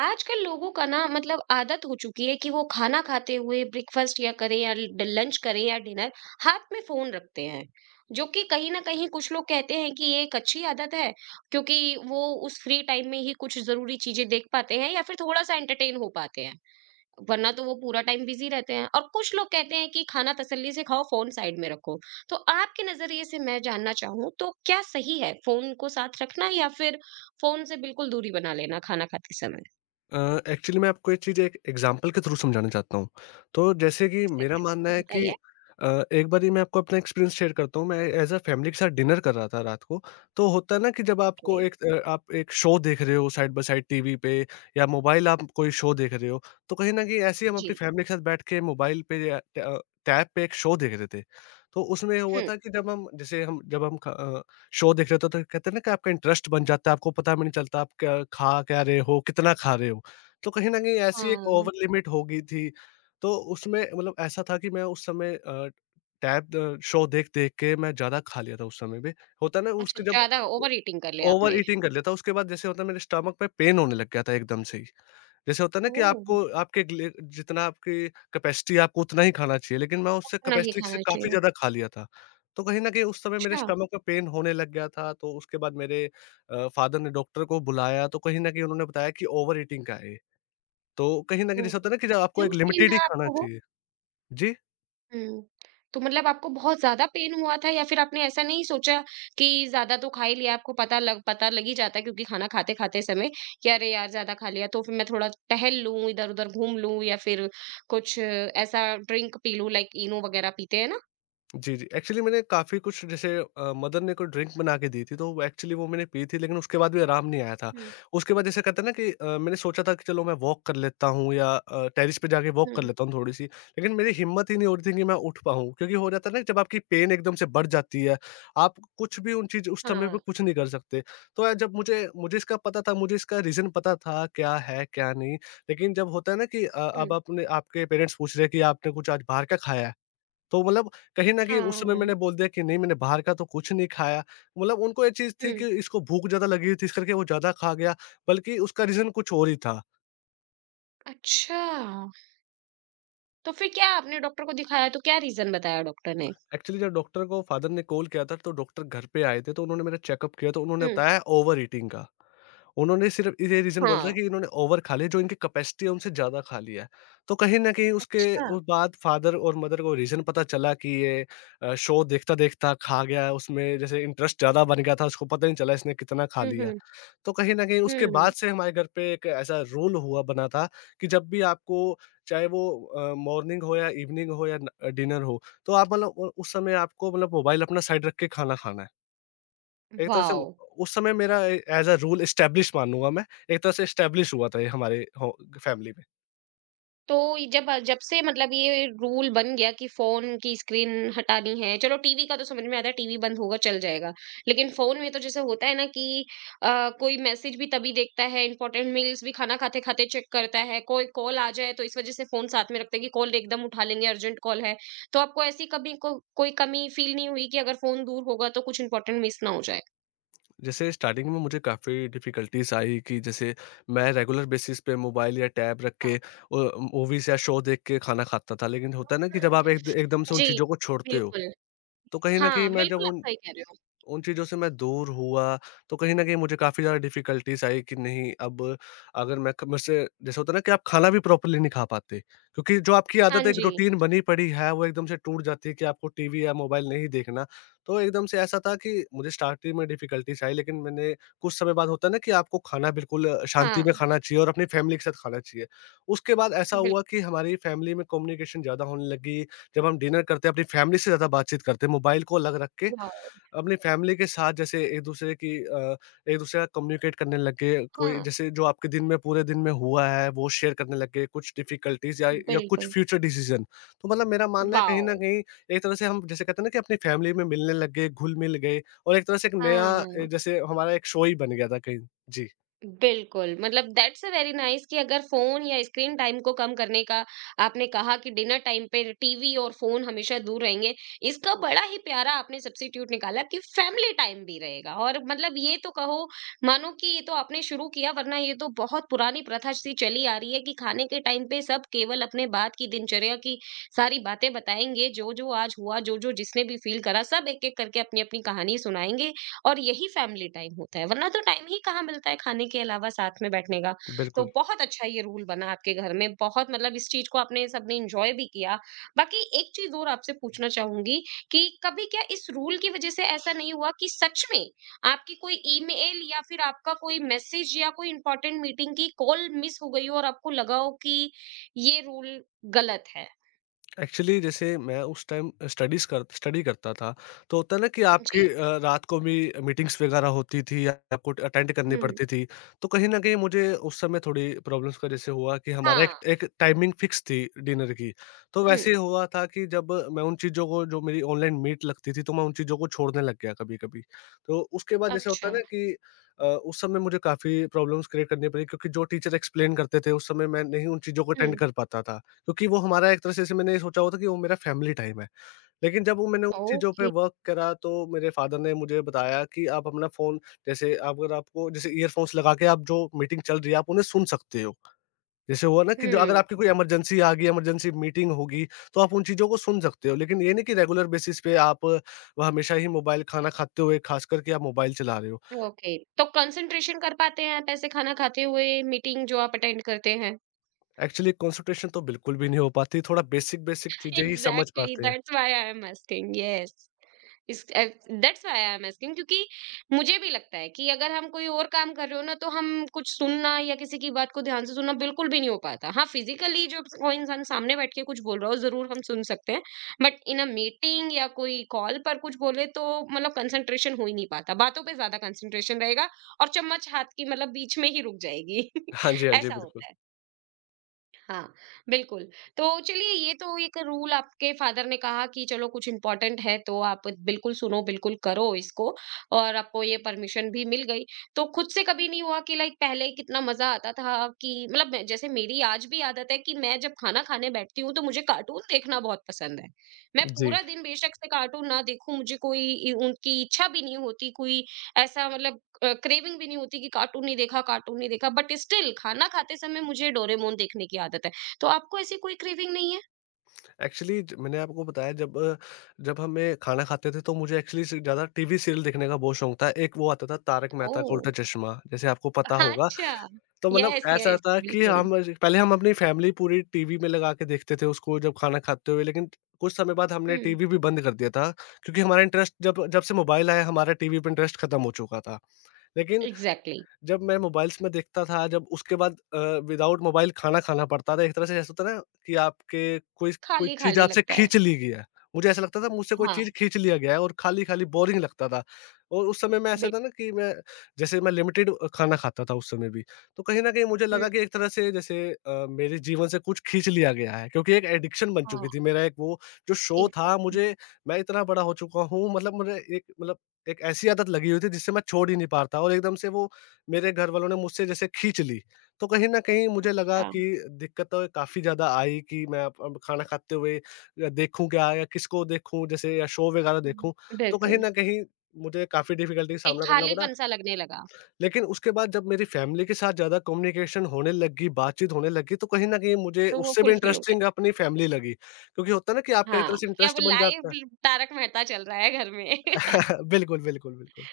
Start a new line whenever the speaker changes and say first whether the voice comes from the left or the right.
right: आजकल लोगों का ना मतलब आदत हो चुकी है कि वो खाना खाते हुए ब्रेकफास्ट या करें या लंच करें या डिनर, हाथ में फोन रखते हैं। जो कि कहीं ना कहीं कुछ लोग कहते हैं कि ये एक अच्छी आदत है, क्योंकि वो उस फ्री टाइम में ही कुछ जरूरी चीजें देख पाते हैं या फिर थोड़ा सा एंटरटेन हो पाते हैं, वरना तो वो पूरा टाइम बिजी रहते हैं। और कुछ लोग कहते हैं कि खाना तसल्ली से खाओ, फोन साइड में रखो। तो आपके नजरिए से मैं जानना चाहूँ तो क्या सही है, फोन को साथ रखना या फिर फोन से बिल्कुल दूरी बना लेना खाना खाते समय।
left: एक्चुअली मैं आपको ये चीज़ एक एग्जांपल के थ्रू समझाना चाहता हूँ। तो जैसे कि मेरा
right: एग्ज़ैक्ट
left: मानना है कि
right: बताइए?
left: एक बारी मैं आपको अपना एक्सपीरियंस शेयर करता हूँ। मैं एज़ अ फैमिली के साथ डिनर कर रहा था रात को। तो होता है ना कि जब
right: ओके।
left: आपको आप एक शो देख रहे हो साइड बाय साइड टीवी पे या मोबाइल आप कोई शो देख रहे हो, तो कहीं न कहीं ऐसे ही हम अपनी
right: जी।
left: फैमिली के साथ बैठ के मोबाइल पे या टैब पे एक शो देख रहे थे। तो उसमें हुआ
right: हुँ।
left: था कि जब हम शो देख रहे थे तो कहते हैं ना कि आपका इंटरेस्ट बन जाता है, आपको पता भी नहीं चलता आप क्या रहे हो, कितना खा रहे हो। तो कहीं न कहीं ऐसी एक
right: हाँ,
left: ओवर लिमिट हो गई थी। तो उसमें मतलब ऐसा था कि मैं उस समय टैब शो देख-देख के मैं ज़्यादा खा लिया था उस समय पे। होता है ना
right: अच्छा,
left: उसके जब
right: ज़्यादा ओवर ईटिंग कर लिया
left: ओवर
right: आपने?
left: ईटिंग कर लिया था। उसके बाद जैसे होता है, मेरे स्टमक में पेन होने लग गया था एकदम से ही। जैसे होता है ना कि
right: ओह!
left: आपको आपके लिए जितना आपकी कैपेसिटी है आपको उतना ही खाना चाहिए, लेकिन मैं उससे
right: आपको नहीं
left: कैपेसिटी से
right: खाना
left: काफ़ी
right: चाहिए।
left: ज़्यादा खा लिया था। तो कहीं न कहीं उस समय मेरे
right: अच्छा,
left: स्टमक में पेन होने लग गया था। तो उसके बाद मेरे फादर ने डॉक्टर को बुलाया, तो कहीं न कहीं उन्होंने बताया कि ओवर ईटिंग का है ये। तो कहीं न कहीं जैसा
right: ओके।
left: होता है ना कि जब आपको
right: क्यों
left: एक
right: पेन
left: लिमिटेड ही
right: था
left: खाना
right: आपको वो?
left: चाहिए। जी?
right: हुँ। तो मतलब आपको बहुत ज़्यादा पेन हुआ था या फिर आपने ऐसा नहीं सोचा कि ज़्यादा तो खा ही लिया? आपको पता लग ही जाता है, क्योंकि खाना खाते-खाते समय कि अरे यार ज़्यादा खा लिया, तो फिर मैं थोड़ा टहल लूँ, इधर-उधर घूम लूँ या फिर कुछ ऐसा ड्रिंक पी लूँ, लाइक इनो वगैरह पीते हैं ना?
left: जी, जी। एक्चुअली मैंने काफ़ी कुछ मदर ने कोई ड्रिंक बना के दी थी, तो वो एक्चुअली वो मैंने पी थी, लेकिन उसके बाद भी आराम नहीं आया था।
right: हुँ,
left: उसके बाद जैसे कहते हैं ना कि मैंने सोचा था कि चलो मैं वॉक कर लेता हूँ, या टेरेस पे जाके वॉक कर
right: हुँ।
left: लेता हूँ थोड़ी-सी, लेकिन मेरी हिम्मत ही नहीं हो रही थी कि मैं उठ पाऊँ। क्योंकि हो जाता है ना जब आपकी पेन एकदम से बढ़ जाती है, आप कुछ भी उन चीज़ उस समय पे
right: हाँ,
left: कुछ नहीं कर सकते। तो जब मुझे मुझे इसका पता था, मुझे इसका रीज़न पता था, क्या है, क्या नहीं। लेकिन जब होता है ना कि अब
right: हुँ,
left: आपने आपके पेरेंट्स पूछ रहे हैं कि आपने कुछ आज बाहर का खाया है? तो मतलब कहीं न कहीं उस समय
right: हाँ।
left: मैंने बोल दिया कि नहीं, मैंने बाहर का तो कुछ नहीं खाया। मतलब उनको ये चीज़ थी
right: हुँ।
left: कि इसको भूख ज़्यादा लगी हुई थी, इस करके वो ज़्यादा खा गया, बल्कि उसका रीज़न कुछ और ही था।
right: अच्छा! तो फिर क्या आपने डॉक्टर को दिखाया, तो क्या रीज़न बताया डॉक्टर ने?
left: एक्चुअली जब डॉक्टर को फादर ने कॉल किया था तो डॉक्टर घर पे आए थे, तो उन्होंने मेरा चेकअप किया तो उन्होंने
right: हुँ।
left: बताया ओवर ईटिंग का। उन्होंने सिर्फ़ ये रीज़न बोला था
right: हाँ।
left: कि इन्होंने ओवर खा लिया, जो इनकी कैपेसिटी है उनसे ज़्यादा खा लिया है। तो कहीं न कहीं उसके
right: अच्छा।
left: उस बाद फादर और मदर को रीज़न पता चला कि ये शो देखता-देखता खा गया है, उसमें जैसे इंटरेस्ट ज़्यादा बन गया था, उसको पता ही नहीं चला इसने कितना खा
right: हुँ,
left: लिया।
right: हुँ।
left: तो कहीं न कहीं उसके
right: हुँ।
left: बाद से हमारे घर पे एक ऐसा रूल हुआ बना था कि जब भी आपको चाहे वो मॉर्निंग हो या इवनिंग हो या न अ, डिनर हो, तो आप मतलब उ उस समय आपको मतलब मोबाइल अपना साइड रख के खाना खाना है। एक तरह
right: वॉव!
left: उस समय मेरा a as a rule establish मानूँगा मैं, एक तरह से एस्टेब्लिश हुआ था ये हमारे हो फैमिली में।
right: तो जब जब से मतलब ये रूल बन गया कि फोन की स्क्रीन हटानी है। चलो टीवी का तो समझ में आता है, टीवी बंद होगा चल जाएगा, लेकिन फोन में तो जैसे होता है ना कि कोई मैसेज भी तभी देखता है, इंपॉर्टेंट मेल्स भी खाना खाते खाते चेक करता है, कोई कॉल आ जाए, तो इस वजह से फोन साथ में रखते हैं कि कॉल एकदम उठा लेंगे, अर्जेंट कॉल है। तो आपको ऐसी कभी कोई कमी फील नहीं हुई कि अगर फोन दूर होगा तो कुछ इंपॉर्टेंट मिस ना हो जाए?
left: जैसे स्टार्टिंग में मुझे काफ़ी डिफ़िकल्टीज़ आई कि जैसे मैं रेगुलर बेसिस पे मोबाइल या टैब रख के
right: हाँ।
left: अ, मूवीज़ या शो देख के खाना खाता था, लेकिन होता है ना कि जब आप एक एकदम से उन
right: जी,
left: चीज़ों को छोड़ते हो,
right: बिल्कुल।
left: तो कहीं न कहीं
right: हाँ,
left: मैं जब
right: बिल्कुल आप
left: उन
right: सही कह रहे हो।
left: उन चीज़ों से मैं दूर हुआ, तो कहीं न कहीं मुझे काफ़ी ज़्यादा डिफ़िकल्टीज़ आई कि नहीं, अब अगर मैं क मुझसे जैसे होता है ना कि आप खाना भी प्रॉपर्ली नहीं खा पाते, क्योंकि जो आपकी
right: हाँ
left: आदत एक
right: जी।
left: रूटीन बनी पड़ी है, वो एकदम से टूट जाती है कि आपको टीवी या मोबाइल नहीं देखना। तो एकदम से ऐसा था कि मुझे स्टार्टिंग में डिफ़िकल्टीज़ आई, लेकिन मैंने कुछ समय बाद होता है ना कि आपको खाना बिल्कुल शांति में
right: हाँ।
left: खाना चाहिए और अपनी फ़ैमिली के साथ खाना चाहिए। उसके बाद ऐसा हुआ कि हमारी फ़ैमिली में कम्युनिकेशन ज़्यादा होने लगी, जब हम डिनर करते हैं अपनी फ़ैमिली से ज़्यादा बातचीत करते हैं, मोबाइल को अलग रख के
right: वाओ!
left: अपनी फैमिली के साथ जैसे एक-दूसरे का कम्युनिकेट करने लग गए, कोई
right: हाँ,
left: जैसे जो आपके दिन में पूरे दिन में हुआ है, वो शेयर करने लग गए, कुछ डिफ़िकल्टीज़ या कुछ
right: बिल्कुल,
left: फ्यूचर डिसीज़न। तो मतलब मेरा मानना है कहीं
right: वाओ!
left: न कहीं एक तरह से हम जैसे कहते हैं ना कि अपनी फैमिली में मिलने लग गए, घुल-मिल गए, और एक तरह से एक
right: हाँ,
left: नया
right: हाँ।
left: जैसे हमारा एक शो ही बन गया था कहीं। जी,
right: बिल्कुल, मतलब दैट्स अ वेरी नाइस कि अगर फ़ोन या स्क्रीन टाइम को कम करने का आपने कहा कि डिनर टाइम पे टीवी और फ़ोन हमेशा दूर रहेंगे, इसका बड़ा ही प्यारा आपने सब्स्टिट्यूट निकाला कि फैमिली टाइम भी रहेगा। और मतलब ये तो कहो मानो कि ये तो आपने शुरू किया, वरना ये तो बहुत पुरानी प्रथा सी चली आ रही है कि खाने के टाइम पे सब केवल अपने बात की दिनचर्या की सारी बातें बताएँगे, जो-जो आज हुआ, जो-जो जिसने भी फ़ील करा, सब एक-एक करके अपनी-अपनी कहानी सुनाएँगे, और यही फैमिली टाइम होता है। वरना तो टाइम ही कहाँ मिलता है खाने के अलावा साथ में बैठने का। तो
left: बिल्कुल।
right: बहुत अच्छा ये रूल बना आपके घर में, बहुत मतलब इस चीज को आपने सबने इंजॉय भी किया। बाकी एक चीज और आपसे पूछना चाहूंगी कि कभी क्या इस रूल की वजह से ऐसा नहीं हुआ कि सच में आपकी कोई ईमेल या फिर आपका कोई मैसेज या कोई इंपॉर्टेंट मीटिंग की कॉल मिस हो गई हो और आपको लगा हो कि ये रूल गलत है?
left: एक्चुअली जैसे मैं उस टाइम स्टडी करता था, तो होता है ना कि
right: जी।
left: रात को भी मीटिंग्स वगैरह होती थी या आपको अटेंड करनी
right: हम्म।
left: पड़ती थी, तो कहीं ना कहीं मुझे उस समय थोड़ी प्रॉब्लम्स का जैसे हुआ कि हमारा एक
right: हाँ।
left: एक टाइमिंग फिक्स थी डिनर की। तो
right: हम्म।
left: वैसे ही हुआ था कि जब मैं उन चीज़ों को जो मेरी ऑनलाइन मीट लगती थी, तो मैं उन चीज़ों को छोड़ने लग गया कभी कभी। तो उसके बाद जैसे होता
right: अच्छा।
left: है ना कि उस समय मुझे काफ़ी प्रॉब्लम्स क्रिएट करनी पड़ी, क्योंकि जो टीचर एक्सप्लेन करते थे उस समय मैं नहीं उन चीज़ों को अटेंड
right: हम्म।
left: कर पाता था, क्योंकि वो हमारा एक तरह से जैसे मैंने ये सोचा हुआ था कि वो मेरा फैमिली टाइम है। लेकिन जब वो मैंने उन चीज़ों पे
right: ओके।
left: वर्क करा, तो मेरे फ़ादर ने मुझे बताया कि आप अपना फ़ोन जैसे, अगर आपको जैसे ईयरफ़ोन्स लगा के आप जो मीटिंग चल रही है, आप उन्हें सुन सकते हो। जैसे हुआ ना कि जो अगर
right: हम्म।
left: आपकी कोई इमरजेंसी आ गई, इमरजेंसी मीटिंग होगी, तो आप उन चीज़ों को सुन सकते हो। लेकिन ये नहीं कि रेगुलर बेसिस पे आप वह हमेशा ही मोबाइल खाना खाते हुए ख़ासकर के आप मोबाइल चला रहे हो।
right: ओके, तो कंसंट्रेशन कर पाते हैं आप ऐसे खाना खाते हुए मीटिंग जो आप अटेंड करते हैं?
left: एक्चुअली कंसंट्रेशन तो बिल्कुल भी नहीं हो पाती, थोड़ा बेसिक-बेसिक चीज़ें ही समझ
right: एग्जैक्टली,
left: पाते हैं।
right: That's why I am asking, yes. इस uh, that's why I am asking क्योंकि मुझे भी लगता है कि अगर हम कोई और काम कर रहे हो ना, तो हम कुछ सुनना या किसी की बात को ध्यान से सुनना बिल्कुल भी नहीं हो पाता। हाँ, फिज़िकली जो कोई इंसान सामने बैठ के कुछ बोल रहा हो, ज़रूर हम सुन सकते हैं, बट इन अ मीटिंग या कोई कॉल पर कुछ बोले तो मतलब कंसंट्रेशन हो ही नहीं पाता। बातों पे ज़्यादा कंसंट्रेशन रहेगा और चम्मच हाथ की मतलब बीच में ही रुक जाएगी।
left: हाँ जी, हाँ जी,
right: ऐसा
left: बिल्कुल।
right: होता है। हाँ, बिल्कुल। तो चलिए ये तो एक रूल आपके फ़ादर ने कहा कि चलो कुछ इम्पोर्टेंट है तो आप बिल्कुल सुनो, बिल्कुल करो इसको, और आपको ये परमिशन भी मिल गई। तो खुद से कभी नहीं हुआ कि लाइक पहले कितना मज़ा आता था कि मतलब मैं जैसे मेरी आज भी आदत है कि मैं जब खाना खाने बैठती हूँ तो मुझे कार्टून देखना बहुत पसंद है। मैं
left: जी।
right: पूरा दिन बेशक से कार्टून ना देखूँ, मुझे कोई इ उनकी इच्छा भी नहीं होती, कोई ऐसा मतलब क्रेविंग भी नहीं होती कि कार्टून नहीं देखा, कार्टून नहीं देखा, बट स्टिल खाना खाते समय मुझे डोरेमोन देखने की आदत है। तो आपको ऐसी कोई क्रेविंग नहीं है?
left: एक्चुअली ज मैंने आपको बताया जब हमें खाना खाते थे तो मुझे एक्चुअली स ज़्यादा टीवी सीरियल देखने का बहुत शौक था। एक वो आता था तारक मेहता का
right: ओह,
left: उल्टा चश्मा, जैसे आपको पता होगा।
right: अच्छा।
left: तो मतलब
right: यस
left: ऐसा
right: यस,
left: था कि
right: बिल्कुल।
left: हम ज पहले हम अपनी फैमिली पूरी टीवी में लगा के देखते थे उसको जब खाना खाते हुए, लेकिन कुछ समय बाद हमने
right: हम्म।
left: टीवी भी बंद कर दिया था, क्योंकि हमारा इंटरेस्ट जब जब से मोबाइल आया हमारा टीवी पे इंटरेस्ट खत्म हो चुका था। लेकिन
right: एग्जैक्टली।
left: जब मैं मोबाइल्स में देखता था, जब उसके बाद विदाउट मोबाइल खाना खाना पड़ता था, एक तरह से ऐसा होता है ना कि आपके कोई कोई
right: खाली
left: चीज़
right: खाली
left: आपसे
right: लगता है।
left: खींच ली गई है। मुझे ऐसा लगता था मुझसे कोई
right: हाँ,
left: चीज़ खींच लिया गया है और खाली-खाली बोरिंग लगता था, और उस समय में ऐसा था
right: बिल्कुल।
left: ना कि मैं जैसे मैं लिमिटेड खाना खाता था उस समय भी। तो कहीं न कहीं मुझे
right: हम्म,
left: लगा कि एक तरह से जैसे मेरे जीवन से कुछ खींच लिया गया है, क्योंकि एक एडिक्शन बन
right: हाँ।
left: चुकी थी। मेरा एक वो जो शो था
right: एग्जैक्टली।
left: मुझे, मैं इतना बड़ा हो चुका हूँ, मतलब मुझे एक मतलब एक ऐसी आदत लगी हुई थी जिससे मैं छोड़ ही नहीं पा रहा था, और एकदम से वो मेरे घरवालों ने मुझसे जैसे खींच ली, तो कहीं न कहीं मुझे लगा
right: हाँ।
left: कि दिक्कत तो काफ़ी ज़्यादा आई कि मैं अब खाना खाते हुए देखूँ क्या या किसको देखूँ जैसे, या शो वगैरह देखूँ, तो कहीं
right: बिल्कुल।
left: न कहीं मुझे काफ़ी डिफ़िकल्टी का
right: एक
left: सामना करना पड़ा।
right: खालीपन सा लगने लगा।
left: लेकिन उसके बाद जब मेरी फैमिली के साथ ज़्यादा कम्युनिकेशन होने लगी, बातचीत होने लगी, तो कहीं न कहीं मुझे
right: तो वो
left: उससे भी
right: फुलफिल हो गया।
left: इंटरेस्टिंग अपनी फैमिली लगी, क्योंकि होता है ना कि आपका एक तरह
right: हाँ,
left: से
right: कि अब
left: इंटरेस्ट बन
right: लाइव
left: जाता है।
right: तारक मेहता चल रहा है घर में।
left: बिल्कुल, बिल्कुल, बिल्कुल।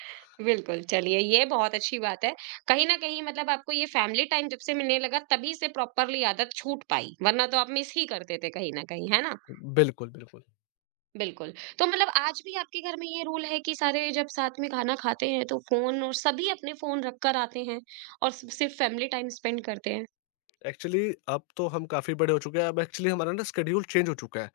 right: बिल्कुल, चलिए ये बहुत अच्छी बात है। कहीं न कहीं मतलब आपको ये फैमिली टाइम जब से मिलने लगा, तभी से प्रॉपरली आदत छूट पाई, वरना तो आप मिस ही करते थे कहीं न कहीं, है ना?
left: बिल्कुल, बिल्कुल।
right: बिल्कुल, तो मतलब आज भी आपके घर में ये रूल है कि सारे जब साथ में खाना खाते हैं तो फ़ोन, और सभी अपने फ़ोन रख कर आते हैं और सि सिर्फ़ फैमिली टाइम स्पेंड करते हैं?
left: एक्चुअली अब तो हम काफ़ी बड़े हो चुके हैं। अब एक्चुअली हमारा ना शेड्यूल चेंज हो चुका है।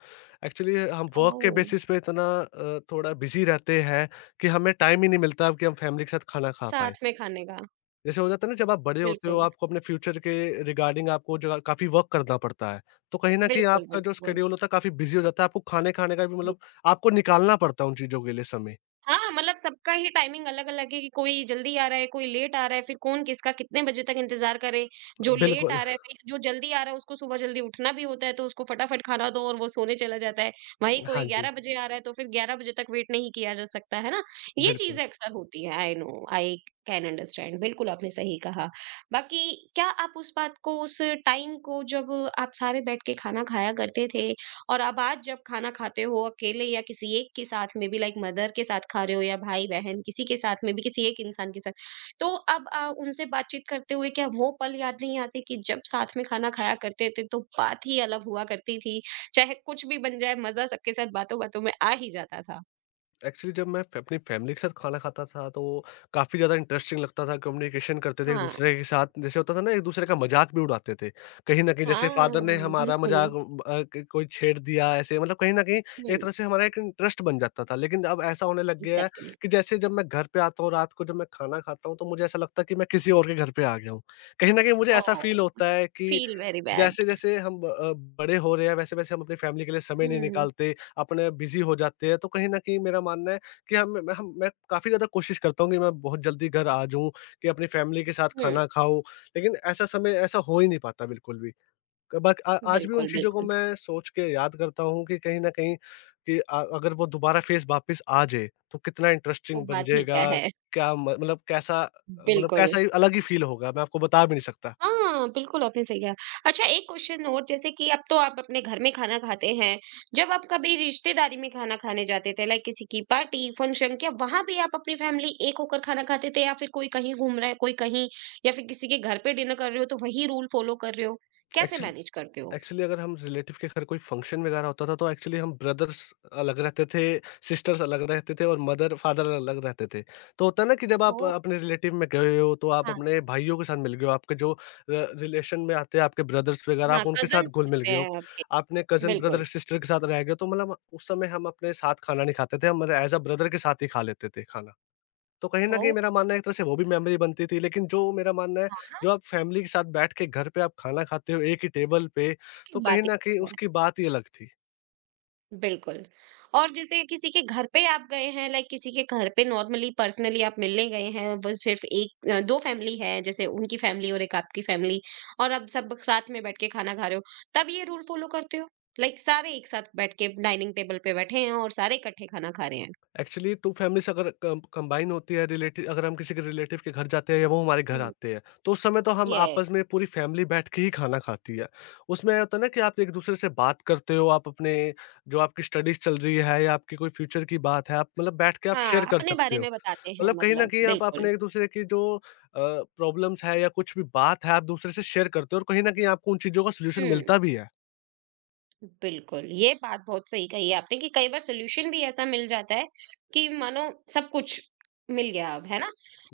left: एक्चुअली हम वर्क के बेसिस
right: ओह!
left: पे थोड़ा बिज़ी रहते हैं कि हमें टाइम ही नहीं मिलता कि हम फैमिली के साथ खाना खा पाएँ।
right: साथ में खाने का।
left: जैसे हो जाता है ना जब आप बड़े होते हो
right: बिल्कुल,
left: आपको अपने फ्यूचर के रिगार्डिंग आपको जो है काफ़ी वर्क करना पड़ता है। तो कहीं न कहीं
right: बिल्कुल,
left: आपका जो
right: बिल्कुल।
left: शेड्यूल होता है काफ़ी बिज़ी हो जाता है। आपको खाने खाने का भी मतलब आपको निकालना पड़ता है उन चीज़ों के लिए समय।
right: हाँ, मतलब सबका ही टाइमिंग अलग-अलग है कि कोई जल्दी आ रहा है, कोई लेट आ रहा है, फिर कौन किसका कितने बजे तक इंतज़ार करे। जो लेट
left: बिल्कुल।
right: आ रहा है, वही जो जल्दी आ रहा है उसको सुबह जल्दी उठना भी होता है, तो उसको फटाफट खाना दो और वो सोने चला जाता है। वहीं
left: हाँ
right: कोई
left: जी,
right: 11 बजे आ रहा है, तो फिर 11 बजे तक वेट नहीं किया जा सकता, है ना? ये
left: बिल्कुल।
right: चीज़ें अक्सर होती हैं, I know, I can understand. बिल्कुल आपने सही कहा। बाकी क्या आप उस बात को, उस टाइम को जब आप सारे बैठ के खाना खाया करते थे, और अब आज जब खाना खाते हो अकेले या किसी एक के साथ में भी, लाइक मदर के साथ खा रहे हो या भाई-बहन किसी के साथ में भी, किसी एक इंसान के साथ, तो अब उनसे बातचीत करते हुए क्या वो पल याद नहीं आते कि जब साथ में खाना खाया करते थे तो बात ही अलग हुआ करती थी? चाहे कुछ भी बन जाए, मज़ा सबके साथ बातों-बातों में आ ही जाता था।
left: एक्चुअली जब मैं फ अपनी फैमिली के साथ खाना खाता था तो काफ़ी ज़्यादा इंटरेस्टिंग लगता था, कम्युनिकेशन करते थे
right: हाँ।
left: एक-दूसरे के साथ। जैसे होता था ना, एक-दूसरे का मज़ाक भी उड़ाते थे। कहीं न कहीं जैसे
right: हाँ,
left: फादर ने हमारा
right: बिल्कुल।
left: मज़ाक, क कोई छेड़ दिया ऐसे, मतलब कहीं न कहीं एक
right: हुँ,
left: तरह से हमारा एक इंटरेस्ट बन जाता था। लेकिन अब ऐसा होने लग गया है
right: एग्ज़ैक्टली।
left: कि जैसे जब मैं घर पे आता हूँ रात को, जब मैं खाना खाता हूँ, तो मुझे ऐसा लगता है कि मैं किसी और के घर पे आ गया हूँ। कहीं न कहीं मुझे ऐसा फ़ील
right: ओह!
left: होता है कि
right: फ़ील वेरी बैड।
left: जैसे-जैसे हम बड़े हो रहे हैं, वैसे-वैसे हम अपनी फैमिली के लिए समय नहीं
right: हुँ,
left: निकालते, अपने बिज़ी हो जाते हैं। तो कहीं न कहीं मेरा मानना है कि हम मैं काफ़ी ज़्यादा कोशिश करता हूँ कि मैं बहुत जल्दी घर आ जाऊँ, कि अपनी फैमिली के साथ
right: हुँ।
left: खाना खाऊँ, लेकिन ऐसा समय ऐसा हो ही नहीं पाता बिल्कुल भी। बट आज भी उन
right: बिल्कुल,
left: चीज़ों को
right: बिल्कुल।
left: मैं सोच के याद करता हूँ कि कहीं न कहीं, कि अगर वो दोबारा फ़ेज़ वापस आ जाए, तो कितना
right: वो
left: इंटरेस्टिंग बन
right: बात ही क्या
left: जाएगा।
right: है।
left: क्या म मतलब कैसा मतलब
right: बिल्कुल।
left: कैसा ही अलग ही फ़ील होगा, मैं आपको बता भी नहीं सकता।
right: हाँ, बिल्कुल आपने सही कहा। अच्छा, एक क्वेश्चन और, जैसे कि अब तो आप अपने घर में खाना खाते हैं, जब आप कभी रिश्तेदारी में खाना खाने जाते थे, लाइक किसी की पार्टी, फ़ंक्शन, क्या वहाँ भी आप अपनी फैमिली एक होकर खाना खाते थे या फिर कोई कहीं घूम रहा है, कोई कहीं, या फिर किसी के घर पे डिनर कर रहे हो तो वही रूल फ़ॉलो कर रहे हो? कैसे
left: एक्चुअली
right: मैनेज करते हो?
left: एक्चुअली अगर हम रिलेटिव के घर कोई फंक्शन वगैरह होता था, तो एक्चुअली हम ब्रदर्स अलग रहते थे, सिस्टर्स अलग रहते थे, और मदर फादर अलग रहते थे। तो होता है ना कि जब आप
right: ओह!
left: अपने रिलेटिव में गए हो तो आप
right: हाँ,
left: अपने भाइयों के साथ मिल गए हो, आपके जो र रिलेशन में आते हैं आपके ब्रदर्स वगैरह,
right: हाँ,
left: आप उनके साथ
right: कज़िन्स
left: घुल-मिल
right: लगते
left: गए हो।
right: हैं आपके।
left: आपने कज़न
right: बिल्कुल।
left: ब्रदर सिस्टर के साथ रह गए हो, तो मतलब उस समय हम अपने साथ खाना नहीं खाते थे, हम मतलब एज़ अ ब्रदर के साथ ही खा लेते थे खाना। तो कहीं न कहीं
right: ओह!
left: मेरा मानना है, एक तरह से वो भी मेमोरी बनती थी, लेकिन जो मेरा मानना है,
right: हाँ,
left: जो आप फैमिली के साथ बैठ के घर पे आप खाना खाते हो एक ही टेबल पे,
right: उसकी
left: तो कहीं
right: बात ही
left: न कहीं
right: अलग है।
left: उसकी बात ही अलग थी।
right: बिल्कुल। और जैसे किसी के घर पे आप गए हैं, लाइक किसी के घर पे नॉर्मली पर्सनली आप मिलने गए हैं, वो सिर्फ़ एक 2 फैमिली है, जैसे उनकी फैमिली और एक आपकी फैमिली, और आप सब साथ में बैठ के खाना खा रहे हो, तब ये रूल फ़ॉलो करते हो? लाइक सारे एक साथ बैठ के डाइनिंग टेबल पे बैठे हैं और सारे इकट्ठे खाना खा रहे हैं।
left: एक्चुअली 2 फैमिलीज़ अगर कम कंबाइन होती है, रिलेटिव अगर हम किसी के रिलेटिव के घर जाते हैं या वो हमारे घर
right: हुँ,
left: आते हैं, तो उस समय तो हम
right: ये।
left: आपस में पूरी फैमिली बैठ के ही खाना खाती है। उसमें होता है ना कि आप एक दूसरे से बात करते हो, आप अपने, जो आपकी स्टडीज़ चल रही है या आपकी कोई फ्यूचर की बात है, आप मतलब बैठ के आप शेयर
right: हाँ,
left: कर
right: अपने
left: सकते
right: बारे
left: हो।
right: में बताते हैं
left: मतलब कहीं न
right: मतलब,
left: कहीं आप
right: बिल्कुल।
left: अपने एक-दूसरे की जो अ, प्रॉब्लम्स है या कुछ भी बात है, आप दूसरे से शेयर करते हो और कहीं न कहीं आपको उन चीज़ों का सॉल्यूशन
right: हुँ।
left: मिलता भी है।
right: बिल्कुल, ये बात बहुत सही कही आपने कि कई बार सॉल्यूशन भी ऐसा मिल जाता है कि मानो सब कुछ मिल गया अब, है ना?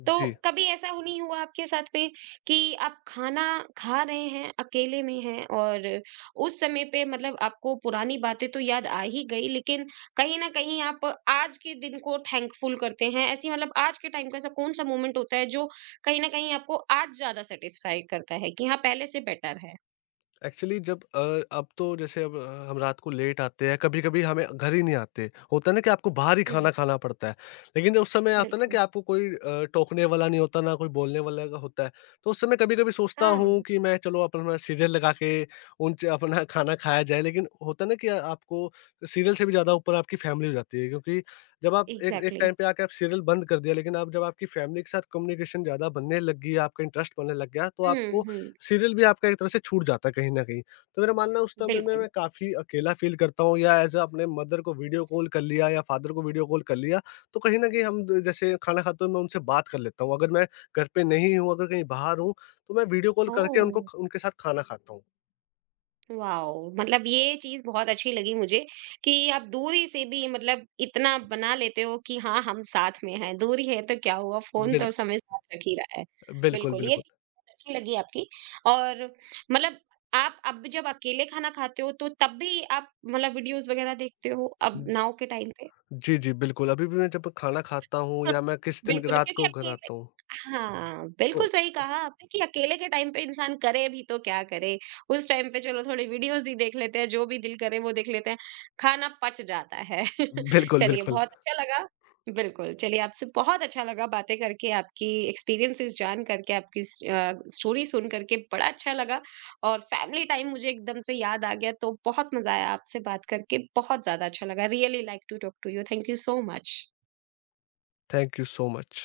right: तो
left: जी।
right: कभी ऐसा हो नहीं हुआ आपके साथ पे कि आप खाना खा रहे हैं, अकेले में हैं और उस समय पे मतलब आपको पुरानी बातें तो याद आ ही गई, लेकिन कहीं न कहीं आप आज के दिन को थैंकफुल करते हैं। ऐसी मतलब आज के टाइम का ऐसा कौन-सा मोमेंट होता है जो कहीं न कहीं आपको आज ज़्यादा सैटिस्फाई करता है कि हाँ, पहले से बेटर है?
left: एक्चुअली जब अब तो जैसे अब हम रात को लेट आते हैं, कभी-कभी हमें घर ही नहीं आते। होता है ना कि आपको बाहर ही
right: हुँ,
left: खाना खाना पड़ता है। लेकिन उस समय आता है ना कि
right: बिल्कुल।
left: आपको कोई टोकने वाला नहीं होता, ना कोई बोलने वाला का होता है। तो उस समय कभी-कभी सोचता
right: हाँ।
left: हूँ कि मैं चलो अपना सीरियल लगा के उन च अपना खाना खाया जाए। लेकिन होता है ना कि आपको सीरियल से भी ज़्यादा ऊपर आपकी फैमिली हो जाती है। क्योंकि जब आप एक एक
right: एग्ज़ैक्टली।
left: टाइम पे आके आप सीरियल बंद कर दिया, लेकिन आप जब आपकी फैमिली के साथ कम्युनिकेशन ज़्यादा बनने लग गई, आपका इंटरेस्ट बनने लग गया, तो
right: हुँ,
left: आपको
right: हुँ,
left: सीरियल भी आपका एक तरह से छूट जाता है कहीं न कहीं। तो मेरा मानना है उस समय में
right: बिल्कुल।
left: मैं काफ़ी अकेला फ़ील करता हूँ, या ऐज़ अ अपने मदर को वीडियो कॉल कर लिया या फादर को वीडियो कॉल कर लिया, तो कहीं न कहीं हम द जैसे खाना खाते हुए मैं उनसे बात कर लेता हूँ। अगर मैं घर पे नहीं हूँ, अगर कहीं बाहर हूँ, तो मैं वीडियो कॉल करके उनको
right: ओह!
left: ख उनके साथ खाना खाता हूँ।
right: वॉव! मतलब ये चीज़ बहुत अच्छी लगी मुझे कि आप दूरी से भी मतलब इतना बना लेते हो कि हाँ, हम साथ में हैं, दूरी है तो क्या हुआ, फ़ोन तो
left: बिल्क
right: हमें साथ रख ही रहा है।
left: बिल्कुल,
right: बिल्कुल, ये
left: बिल्कुल।
right: चीज़ बहुत अच्छी लगी आपकी। और मतलब आप अब जब अकेले खाना खाते हो तो तब भी आप मतलब वीडियोज़ वग़ैरह देखते हो अब
left: उम,
right: नाउ के टाइम पे?
left: जी, जी, बिल्कुल। अभी भी मैं जब खाना खाता हूँ या मैं किस दिन
right: बिल्कुल,
left: रात
right: क्योंकि
left: को घर
right: अकेले,
left: आता हूँ,
right: हाँ,
left: तो
right: बिल्कुल सही कहा आपने कि अकेले के टाइम पे इंसान करे भी तो क्या करे? उस टाइम पे चलो थोड़ी वीडियोज़ ही देख लेते हैं, जो भी दिल करे वो देख लेते हैं, खाना पच जाता है।
left: बिल्कुल,
right: चलिए
left: बिल्कुल।
right: बहुत अच्छा लगा। बिल्कुल, चलिए आपसे बहुत अच्छा लगा बातें करके, आपकी एक्सपीरियंसेस जान करके, आपकी स्टोरी सुन करके बड़ा अच्छा लगा, और फैमिली टाइम मुझे एकदम से याद आ गया, तो बहुत मज़ा आया आपसे बात करके, बहुत ज़्यादा अच्छा लगा। Really like to talk to you, thank you so much.
left: Thank you so much.